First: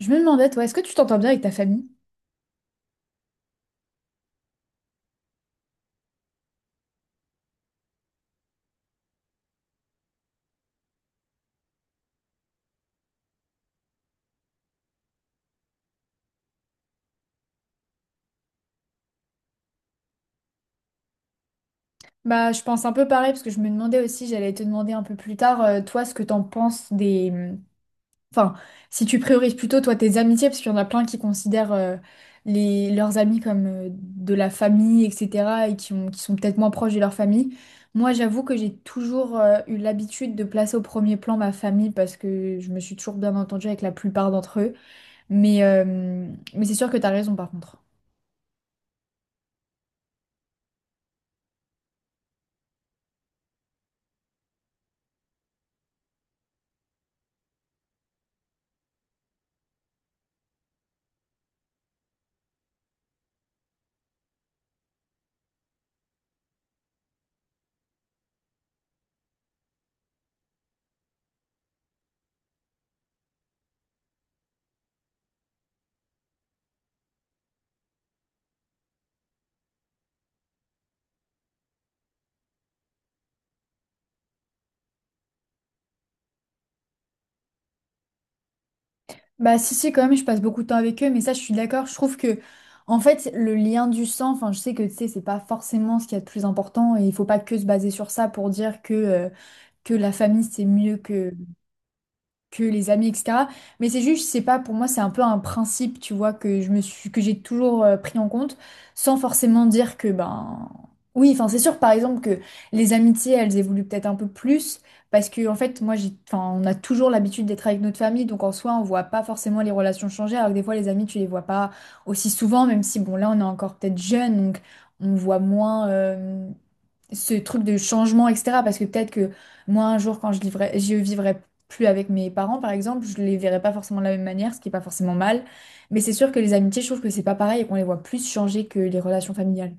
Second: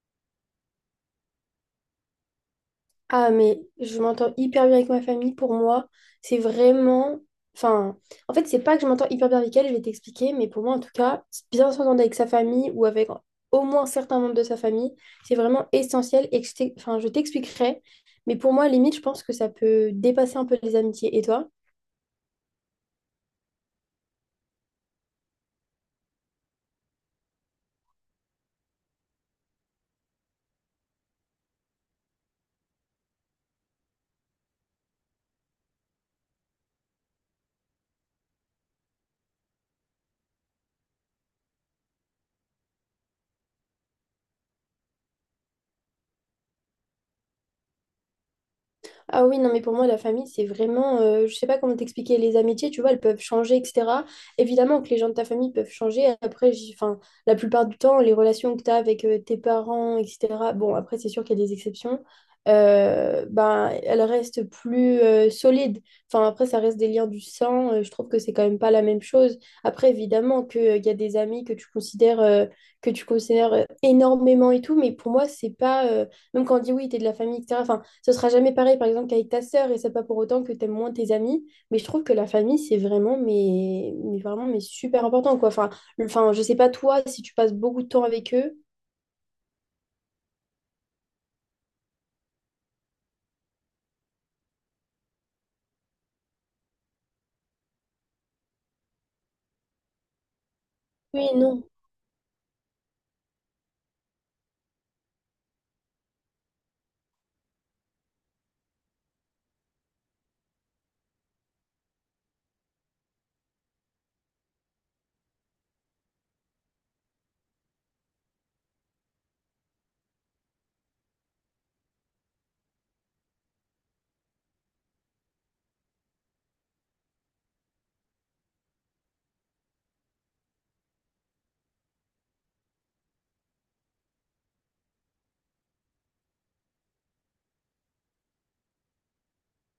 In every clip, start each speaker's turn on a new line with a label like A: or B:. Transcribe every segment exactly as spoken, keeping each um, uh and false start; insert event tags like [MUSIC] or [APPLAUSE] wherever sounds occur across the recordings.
A: Je me demandais, toi, est-ce que tu t'entends bien avec ta famille?
B: Ah, mais je m'entends hyper bien avec ma famille. Pour moi, c'est vraiment. Enfin, en fait, c'est pas que je m'entends hyper bien avec elle, je vais t'expliquer, mais pour moi, en tout cas, bien s'entendre avec sa famille ou avec au moins certains membres de sa famille, c'est vraiment essentiel. Et que je t'ex- enfin, je t'expliquerai. Mais pour moi, limite, je pense que ça peut dépasser un peu les amitiés. Et toi?
A: Bah, je pense un peu pareil, parce que je me demandais aussi, j'allais te demander un peu plus tard, euh, toi, ce que t'en penses des... Enfin, si tu priorises plutôt, toi, tes amitiés, parce qu'il y en a plein qui considèrent euh, les... leurs amis comme euh, de la famille, et cetera, et qui ont... qui sont peut-être moins proches de leur famille. Moi, j'avoue que j'ai toujours euh, eu l'habitude de placer au premier plan ma famille, parce que je me suis toujours bien entendue avec la plupart d'entre eux. Mais, euh, Mais c'est sûr que t'as raison, par contre.
B: Ah oui, non, mais pour moi, la famille, c'est vraiment, euh, je sais pas comment t'expliquer, les amitiés, tu vois, elles peuvent changer, et cetera. Évidemment que les gens de ta famille peuvent changer. Après, j'y- enfin, la plupart du temps, les relations que tu as avec euh, tes parents, et cetera, bon, après, c'est sûr qu'il y a des exceptions, euh, ben, elles restent plus euh, solides. Enfin, après, ça reste des liens du sang. Euh, je trouve que c'est quand même pas la même chose. Après, évidemment que, euh, il y a des amis que tu considères, euh, que tu considères euh, énormément et tout, mais pour moi, c'est pas, euh, même quand on dit oui, t'es de la famille, et cetera. Ce sera jamais pareil, par exemple, qu'avec ta sœur, et c'est pas pour autant que t'aimes moins tes amis. Mais je trouve que la famille, c'est vraiment, mais, mais vraiment, mais super important, quoi. Enfin, le- enfin, je sais pas toi, si tu passes beaucoup de temps avec eux.
A: Bah, si si quand même, je passe beaucoup de temps avec eux, mais ça, je suis d'accord, je trouve que en fait, le lien du sang, enfin, je sais que, tu sais, c'est pas forcément ce qu'il y a de plus important, et il faut pas que se baser sur ça pour dire que euh, que la famille c'est mieux
B: Oui,
A: que
B: non.
A: que les amis, et cetera. Mais c'est juste, c'est pas, pour moi, c'est un peu un principe, tu vois, que je me suis, que j'ai toujours euh, pris en compte, sans forcément dire que, ben, oui, enfin, c'est sûr, par exemple, que les amitiés, elles évoluent peut-être un peu plus, parce que, en fait, moi, j'ai, enfin, on a toujours l'habitude d'être avec notre famille, donc en soi, on voit pas forcément les relations changer, alors que des fois, les amis, tu les vois pas aussi souvent, même si, bon, là, on est encore peut-être jeune, donc on voit moins, euh, ce truc de changement, et cetera. Parce que peut-être que moi, un jour, quand je vivrai, je vivrai plus avec mes parents, par exemple, je les verrai pas forcément de la même manière, ce qui est pas forcément mal. Mais c'est sûr que les amitiés, je trouve que c'est pas pareil et qu'on les voit plus changer que les relations familiales.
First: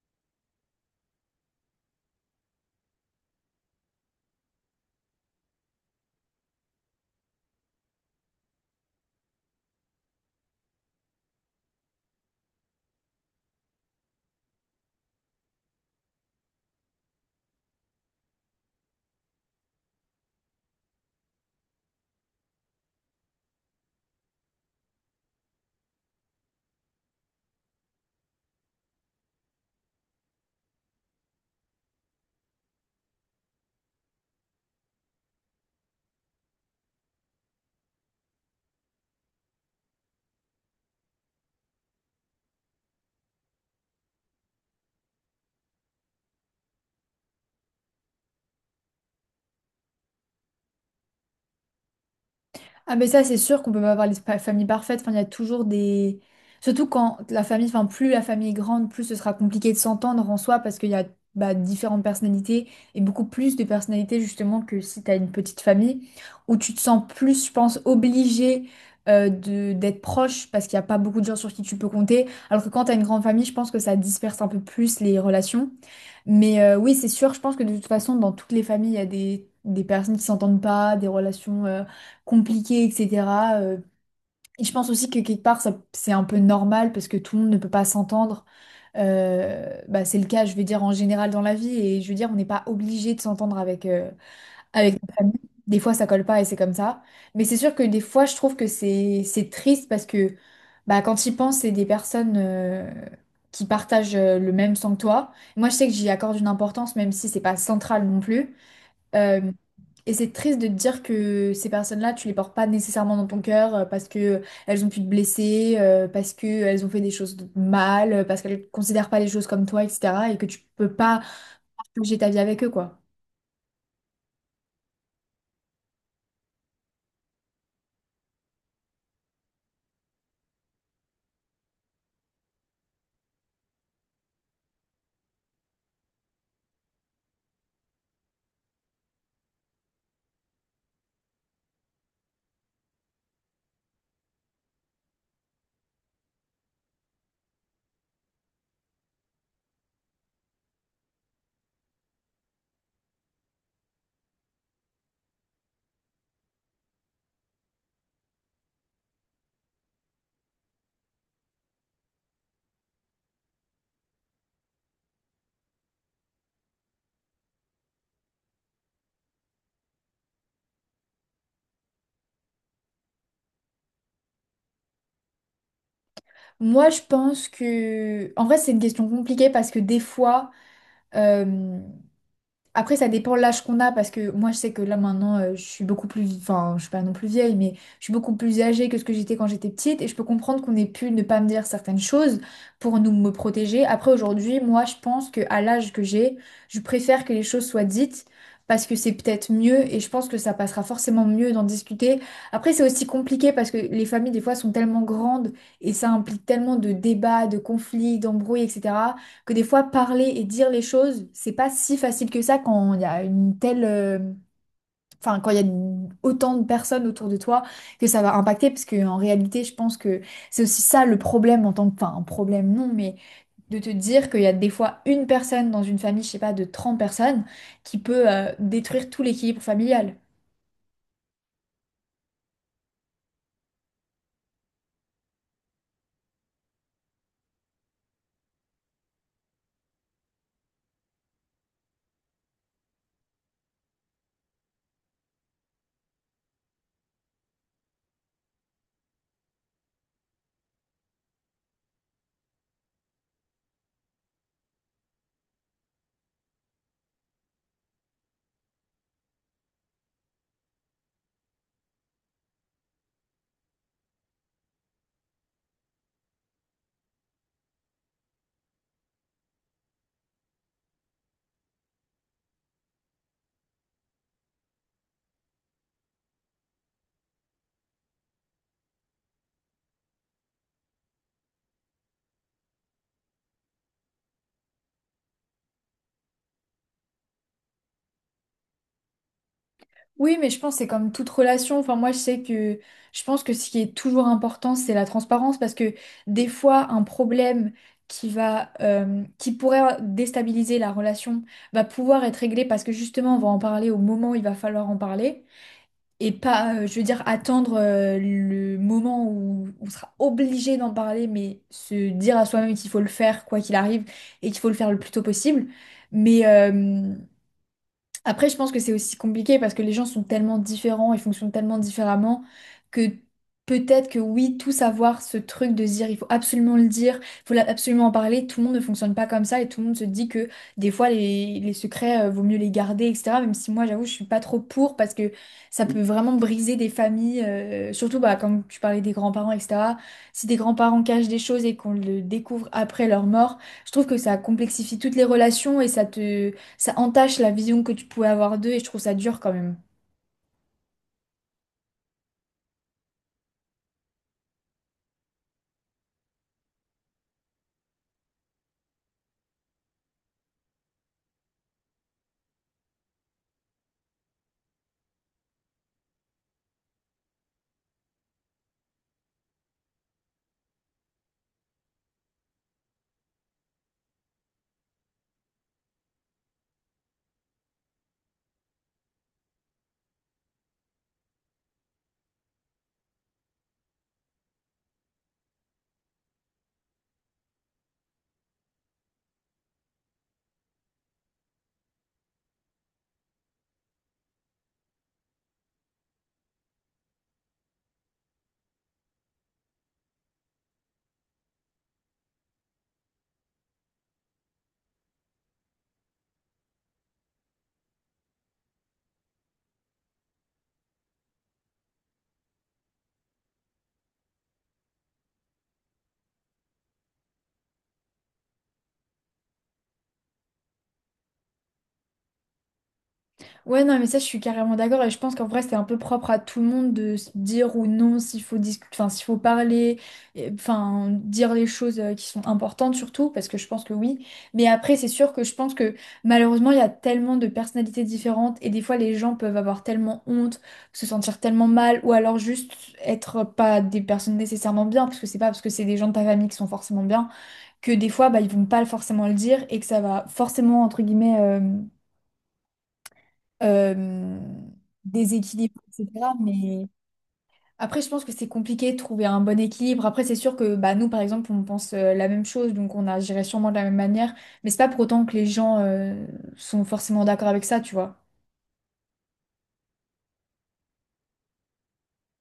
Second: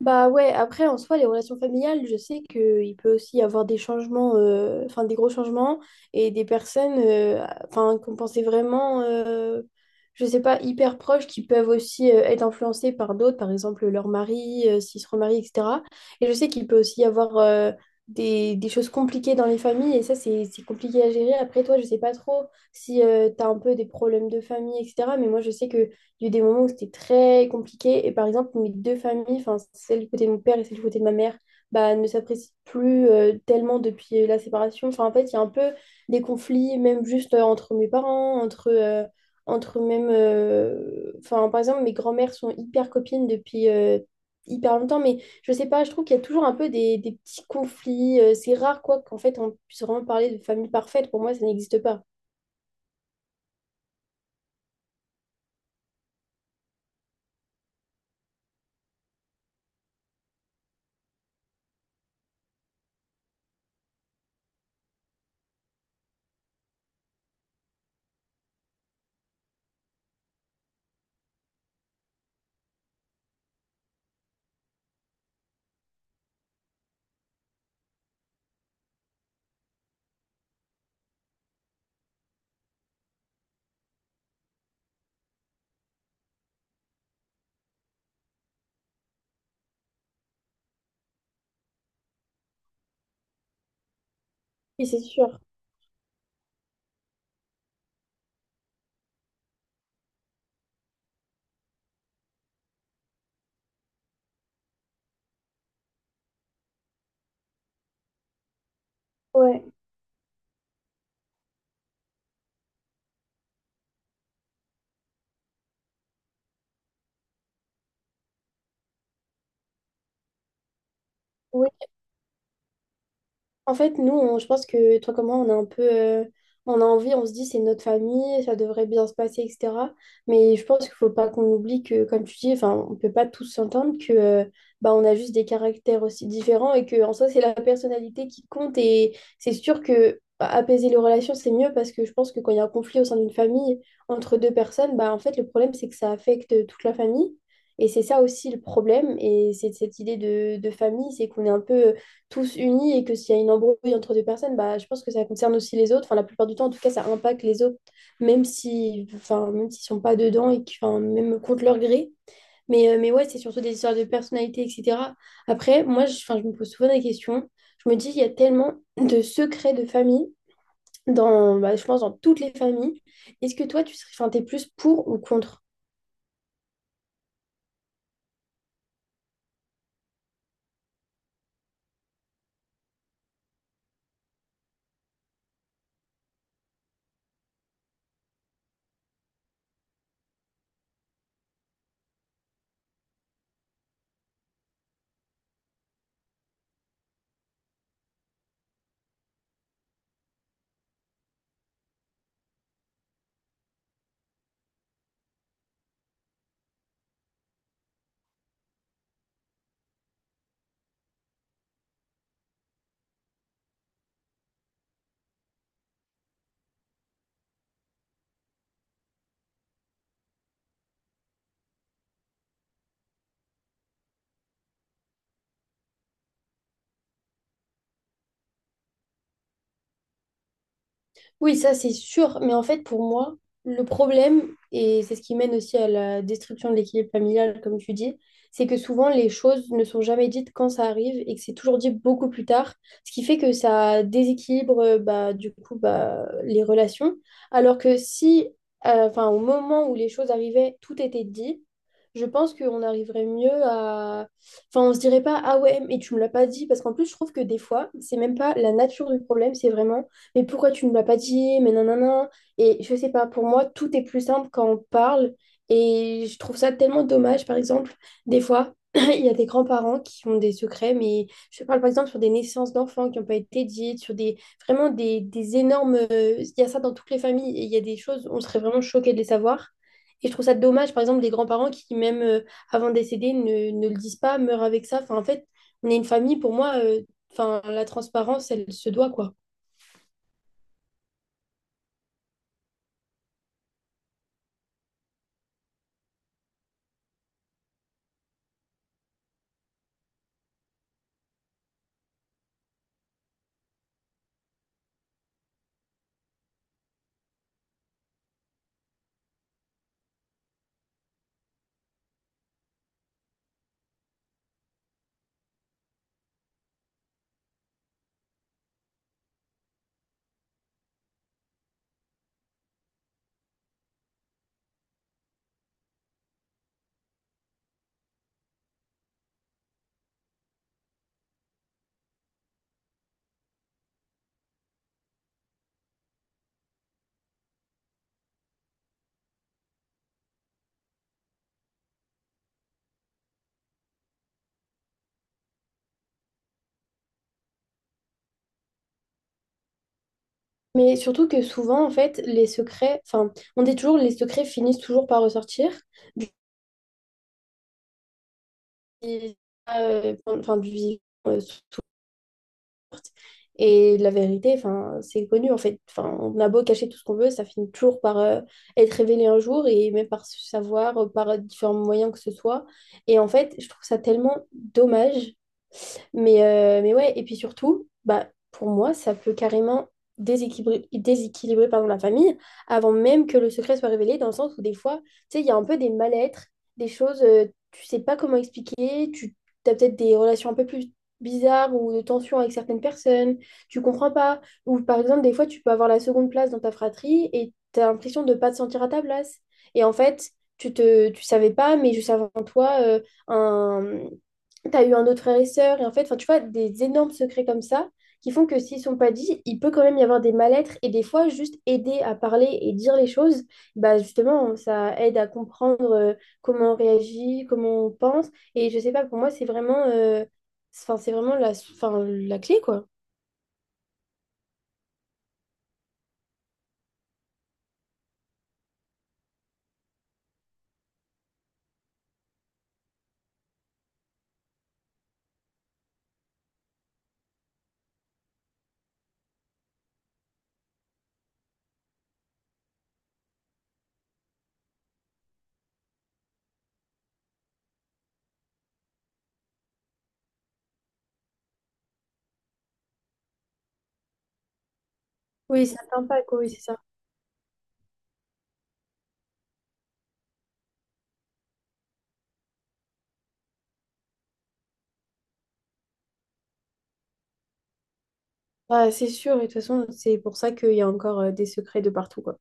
B: Bah ouais, après, en soi, les relations familiales, je sais qu'il peut aussi y avoir des changements, euh, enfin des gros changements, et des personnes euh, enfin, qu'on pensait vraiment, euh, je sais pas, hyper proches, qui peuvent aussi euh, être influencées par d'autres, par exemple leur mari, euh, s'ils se remarient, et cetera. Et je sais qu'il peut aussi y avoir euh, des, des choses compliquées dans les familles, et ça, c'est, c'est compliqué à gérer. Après, toi, je sais pas trop si tu as un peu des problèmes de famille, et cetera. Mais moi, je sais que il y a eu des moments où c'était très compliqué. Et par exemple, mes deux familles, enfin, celle du côté de mon père et celle du côté de ma mère, bah, ne s'apprécient plus euh, tellement depuis euh, la séparation. Enfin, en fait, il y a un peu des conflits, même juste euh, entre mes parents, entre, euh, entre même. euh, Enfin, par exemple, mes grands-mères sont hyper copines depuis euh, hyper longtemps. Mais je sais pas, je trouve qu'il y a toujours un peu des, des petits conflits. Euh, c'est rare, quoi, qu'en fait, on puisse vraiment parler de famille parfaite. Pour moi, ça n'existe pas.
A: Ah mais ça c'est sûr qu'on peut pas avoir les pa- familles parfaites, enfin il y a toujours des... Surtout quand la famille, enfin plus la famille est grande, plus ce sera compliqué de s'entendre en soi, parce qu'il y a bah, différentes personnalités et beaucoup plus de personnalités justement que si t'as une petite famille où tu te sens plus, je pense, obligé euh, de d'être proche, parce qu'il n'y a pas beaucoup de gens sur qui tu peux compter. Alors que quand t'as une grande famille, je pense que ça disperse un peu plus les relations. Mais euh, oui c'est sûr, je pense que de toute façon dans toutes les familles il y a des, des personnes qui s'entendent pas, des relations... euh, compliqué, et cetera. Euh, et je pense aussi que quelque part, ça, c'est un peu normal parce que tout le monde ne peut pas s'entendre. Euh, bah, c'est le cas, je veux dire, en général dans la vie. Et je veux dire, on n'est pas obligé de s'entendre avec, euh,
B: Oui,
A: avec
B: c'est
A: notre famille.
B: sûr.
A: Des fois, ça colle pas et c'est comme ça. Mais c'est sûr que des fois, je trouve que c'est, c'est triste parce que bah, quand j'y pense, c'est des personnes euh, qui partagent euh, le même sang que toi. Moi, je sais que j'y accorde une importance, même si c'est pas central non plus. Euh,
B: Ouais.
A: et c'est triste de te dire que ces personnes-là, tu les portes pas nécessairement dans ton cœur, euh, parce que elles ont pu te blesser, euh, parce que elles ont fait des choses de mal, euh, parce qu'elles considèrent pas les choses comme toi, et cetera. Et que tu peux pas
B: Oui.
A: partager ta vie avec eux, quoi.
B: En fait, nous, on- je pense que toi comme moi, on a un peu, euh, on a envie, on se dit c'est notre famille, ça devrait bien se passer, et cetera. Mais je pense qu'il faut pas qu'on oublie que, comme tu dis, enfin, on peut pas tous s'entendre que, euh, bah, on a juste des caractères aussi différents et que, en soi, c'est la personnalité qui compte. Et c'est sûr que bah, apaiser les relations, c'est mieux parce que je pense que quand il y a un conflit au sein d'une famille entre deux personnes, bah, en fait, le problème, c'est que ça affecte toute la famille. Et c'est ça aussi le problème. Et c'est cette idée de, de famille, c'est qu'on est un peu tous unis et que s'il y a une embrouille entre deux personnes, bah, je pense que ça concerne aussi les autres. Enfin, la plupart du temps, en tout cas, ça impacte les autres, même si, enfin, même s'ils sont pas dedans et que, enfin, même contre leur gré. Mais, euh, mais ouais, c'est surtout des histoires de personnalité, et cetera. Après, moi, je, enfin, je me pose souvent des questions. Je me dis, il y a tellement de secrets de famille, dans, bah, je pense, dans toutes les familles. Est-ce que toi, tu serais, enfin, t'es plus pour ou contre.
A: Moi, je pense que... En vrai, c'est une question compliquée parce que des fois... Après, ça dépend l'âge qu'on a, parce que moi, je sais que là, maintenant, euh, je suis beaucoup plus... Enfin, je suis pas non plus vieille, mais je suis beaucoup plus âgée que ce que j'étais quand j'étais petite, et je peux comprendre qu'on ait pu ne pas me dire certaines choses pour nous me protéger. Après, aujourd'hui, moi, je pense que à l'âge que j'ai, je préfère que les choses soient dites, parce que c'est peut-être mieux, et je pense que ça passera forcément mieux d'en discuter. Après, c'est aussi compliqué, parce que les familles, des fois, sont tellement grandes, et ça implique tellement de débats, de conflits, d'embrouilles, etc., que des fois parler et dire les choses, c'est pas si facile que ça quand il y a une telle, euh, enfin quand il y a une- autant de personnes autour de toi que ça va impacter, parce que en réalité, je pense que c'est aussi ça le problème en tant que, enfin un problème non, mais de te dire qu'il y a des fois une personne dans une famille, je sais pas, de trente personnes qui peut euh, détruire tout l'équilibre familial.
B: Oui, ça c'est sûr, mais en fait pour moi, le problème, et c'est ce qui mène aussi à la destruction de l'équilibre familial, comme tu dis, c'est que souvent les choses ne sont jamais dites quand ça arrive et que c'est toujours dit beaucoup plus tard, ce qui fait que ça déséquilibre euh, bah, du coup bah, les relations, alors que si, euh, enfin, au moment où les choses arrivaient, tout était dit, je pense qu'on arriverait mieux à... Enfin, on se dirait pas, ah ouais, mais tu me l'as pas dit, parce qu'en plus je trouve que des fois, c'est même pas la nature du problème, c'est vraiment mais pourquoi tu ne me l'as pas dit? Mais nanana. Et je sais pas, pour moi, tout est plus simple quand on parle. Et je trouve ça tellement dommage, par exemple, des fois. [CLEARS THROAT] Il y a des grands-parents qui ont des secrets, mais je parle par exemple sur des naissances d'enfants qui n'ont pas été dites, sur des vraiment des, des énormes. euh, Il y a ça dans toutes les familles et il y a des choses, on serait vraiment choqués de les savoir. Et je trouve ça dommage, par exemple, des grands-parents qui, même euh, avant de décéder, ne, ne le disent pas, meurent avec ça. Enfin, en fait, on est une famille, pour moi, euh, enfin, la transparence, elle se doit, quoi.
A: Oui, mais je pense que c'est comme toute relation. Enfin, moi, je sais que je pense que ce qui est toujours important, c'est la transparence, parce que des fois, un problème qui va, euh, qui pourrait déstabiliser la relation va pouvoir être réglé parce que justement, on va en parler au moment où il va falloir en parler et pas, euh, je veux dire, attendre, euh, le moment où on sera obligé d'en parler, mais se dire à soi-même qu'il faut le faire quoi qu'il arrive et qu'il faut le faire le plus tôt possible. Mais, euh, Après, je pense que c'est aussi compliqué parce que les gens sont tellement différents et fonctionnent tellement différemment que peut-être que oui, tous avoir ce truc de se dire il faut absolument le dire, il faut la- absolument en parler, tout le monde ne fonctionne pas comme ça et tout le monde se dit que des fois les, les secrets, euh, vaut mieux les garder, et cetera. Même si moi, j'avoue, je suis pas trop pour parce que ça peut vraiment briser des familles, euh, surtout bah, quand tu parlais des grands-parents, et cetera. Si des grands-parents cachent des choses et qu'on le découvre après leur mort, je trouve que ça complexifie toutes les relations et ça te ça entache la vision que tu pouvais avoir d'eux, et je trouve ça dur quand même.
B: Mais surtout que souvent, en fait, les secrets, enfin, on dit toujours, les secrets finissent toujours par ressortir du, euh, enfin, du vivant, euh, surtout. Et la vérité, enfin, c'est connu, en fait. Enfin, on a beau cacher tout ce qu'on veut, ça finit toujours par euh, être révélé un jour et même par se savoir, euh, par différents moyens que ce soit. Et en fait, je trouve ça tellement dommage. Mais, euh, mais ouais, et puis surtout, bah, pour moi, ça peut carrément déséquilibrer, déséquilibrer pardon, la famille avant même que le secret soit révélé, dans le sens où des fois, tu sais, il y a un peu des mal-être, des choses, euh, tu sais pas comment expliquer, tu as peut-être des relations un peu plus bizarres ou de tensions avec certaines personnes, tu comprends pas. Ou par exemple, des fois, tu peux avoir la seconde place dans ta fratrie et tu as l'impression de pas te sentir à ta place. Et en fait, tu te, tu savais pas, mais juste avant toi, euh, un, tu as eu un autre frère et sœur, et en fait, enfin, tu vois, des énormes secrets comme ça qui font que s'ils sont pas dits, il peut quand même y avoir des mal-être, et des fois, juste aider à parler et dire les choses, bah justement, ça aide à comprendre euh, comment on réagit, comment on pense, et je sais pas, pour moi, c'est vraiment, euh, c'est- enfin, c'est vraiment la, enfin, la clé, quoi.
A: Ouais, non, mais ça, je suis carrément d'accord et je pense qu'en vrai, c'est un peu propre à tout le monde de se dire ou non s'il faut discuter, enfin, s'il faut parler, et- enfin, dire les choses euh, qui sont importantes surtout, parce que je pense que oui. Mais après, c'est sûr que je pense que malheureusement, il y a tellement de personnalités différentes et des fois, les gens peuvent avoir tellement honte, se sentir tellement mal ou alors juste être pas des personnes nécessairement bien, parce que c'est pas parce que c'est des gens de ta famille qui sont forcément bien que des fois, bah, ils vont pas forcément le dire et que ça va forcément, entre guillemets, euh, euh,
B: Oui,
A: déséquilibrer,
B: ça sympa,
A: et cetera.
B: quoi, oui, c'est ça.
A: Mais après, je pense que c'est compliqué de trouver un bon équilibre. Après, c'est sûr que bah, nous, par exemple, on pense euh, la même chose, donc on agirait sûrement de la même manière. Mais c'est pas pour autant que les gens euh, sont forcément d'accord avec ça, tu vois.
B: Bah, c'est sûr, et de toute façon, c'est pour ça qu'il y a encore euh, des secrets de partout, quoi.